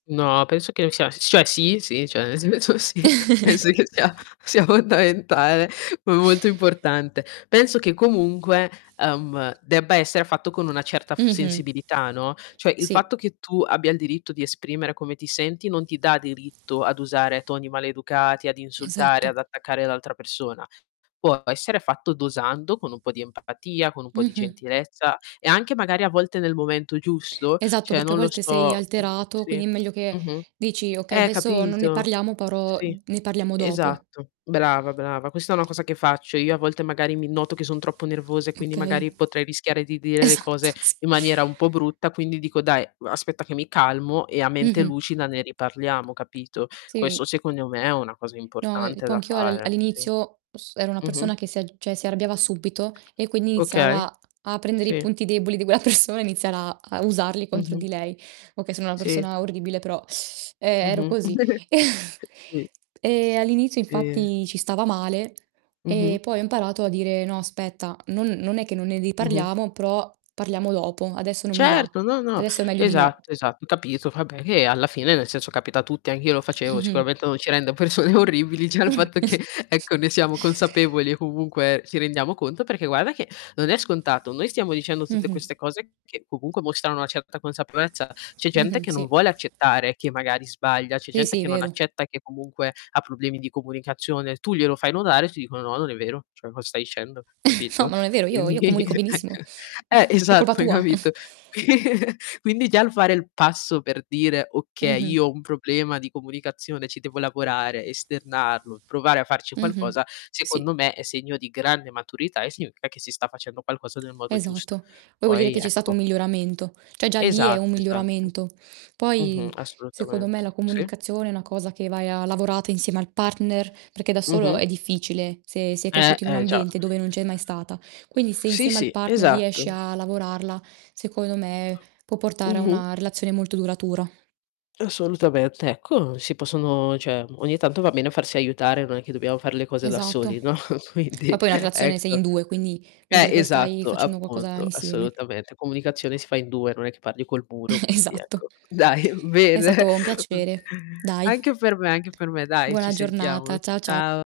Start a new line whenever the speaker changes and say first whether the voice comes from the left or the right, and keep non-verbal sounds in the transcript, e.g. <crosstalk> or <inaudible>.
left: No, penso che c'è s cioè sì, sì, cioè nel senso sì, penso che sia sia
right: <chuckles>
left: fondamentale, ma molto importante. Penso che comunque, ehm, debba essere fatto con una certa f
right: Mh-mh.
left: sensibilità, no. Cioè il
right: Sì.
left: fatto che tu abbia il diritto di esprimere come ti senti non ti dà diritto ad usare toni maleducati, ad insultare,
right: Esatto.
left: ad attaccare l'altra persona. Può essere fatto dosando, con un po' di empatia, con un po' di
right: Mh-mh.
left: gentilezza e anche magari a volte nel momento giusto,
right: Esatto,
left: cioè,
right: perché a
left: non lo
right: volte sei
left: so, mh,
right: alterato,
left: sì,
right: quindi è meglio che
left: mh-mh.
right: dici: "Okay,
left: Eh,
right: adesso non ne
left: capito.
right: parliamo però,
left: Sì,
right: uhm, ne parliamo dopo."
left: esatto, brava, brava, questa è una cosa che faccio. Io a volte magari mi noto che son troppo nervosa e quindi
right: Okay.
left: magari potrei rischiare di dire le
right: Esatto,
left: cose
right: sì.
left: in maniera un po' brutta quindi dico: "Dai, uhm, aspetta che mi calmo e a mente
right: Mh-mh.
left: lucida ne riparliamo," capito.
right: Sì.
left: Questo, secondo me, è una cosa
right: No, e
left: importante
right: po'
left: da
right: anch'io al
left: fare, sì.
right: all'inizio s ero una
left: Mh-mh.
right: persona che si al cioè, si arrabbiava subito e quindi
left: Okay.
right: iniziava a prendere i
left: Sì.
right: punti deboli di quella persona iniziar a a usarli contro
left: Mh-mh.
right: di lei. Okay, sono una
left: Sì.
right: persona orribile però <sucks teeth> e ero
left: Mh-mh.
right: così.
left: <chuckles>
right: <chuckles>
left: Sì.
right: Ehm, all'inizio
left: Ehm
right: infatti ci stava male e
left: Mh-mh.
right: poi ho imparato a dire: "No aspetta, non non è che non ne
left: Mh-mh.
right: riparliamo, però parliamo dopo. Adesso non mi va.
left: Certo, no, no,
right: Adesso è meglio di no."
left: esatto, esatto, capito, vabbè che alla fine, nel senso, capita a tutti. Anch'io lo facevo
right: Mh-mh.
left: sicuramente non ci rende persone orribili già il fatto che ecco ne siamo consapevoli e
right: <chuckles>
left: comunque ci rendiamo conto. Perché guarda che non è scontato. Noi stiamo dicendo tutte
right: Mh-mh.
left: queste cose che comunque mostrano una certa consapevolezza. C'è gente
right: Mh-mh,
left: che non
right: sì.
left: vuole accettare che magari sbaglia, c'è
right: Sì
left: gente
right: sì,
left: che non
right: vero.
left: accetta e che comunque ha problemi di comunicazione, tu glielo fai notare, ti dicono: "No, non è vero, cioè co stai dicendo,"
right: <chuckles> No,
left: capito.
right: no è vero, io io
left: Quindi,
right: comunico
left: ecco
right: benissimo.
left: eh,
right: <chuckles> È colpa
left: esatto, hai
right: tua.
left: capito.
right: <chuckles>
left: Qui <snorts> quindi già il fare il passo per dire: "Okay,
right: Mh-mh.
left: io ho un problema di comunicazione, ci devo lavorare, esternarlo, provare a farci
right: Mh-mh.
left: qualcosa",
right: Sì.
left: secondo me, è segno di grande maturità e significa che si sta facendo qualcosa nel modo giusto.
right: Esatto. O vuol dire
left: Poi,
right: che c'è stato
left: ecco
right: un miglioramento cioè, già lì è un
left: Esatto, esatto.
right: miglioramento.
left: Mh-mh,
right: Poi, secondo me,
left: assolutamente.
right: la
left: Sì.
right: comunicazione è una cosa che vai a lavorata insieme al partner, perché da solo
left: Mh-mh.
right: è difficile se sei
left: Eh,
right: cresciuto in un
left: eh già.
right: ambiente dove non c'è mai stata. Quindi se
left: Sì,
right: insieme al
left: sì,
right: partner riesci
left: esatto.
right: a lavorarla, secondo me, può portare a
left: Mh-mh.
right: una relazione molto duratura.
left: Assolutamente, ecco si possono cioè, ogni tanto va bene farsi aiutare, non è che dobbiamo fare le cose da
right: Esatto,
left: soli, no. Quindi,
right: ma poi una relazione sei
left: ecco.
right: in 2 quindi vuol
left: Eh,
right: dire che stai
left: esatto,
right: facendo qualcosa
left: appunto,
right: insieme.
left: assolutamente. Comunicazione si fa in 2 non è che parli col muro,
right: Eh,
left: quindi,
right: esatto.
left: ecco. Dai,
right: È
left: bene,
right: stato un
left: okay,
right: piacere, dai.
left: anche per me, anche per me, dai, ci
right: Buona
left: sentiamo.
right: giornata, cia cia
left: Ciao.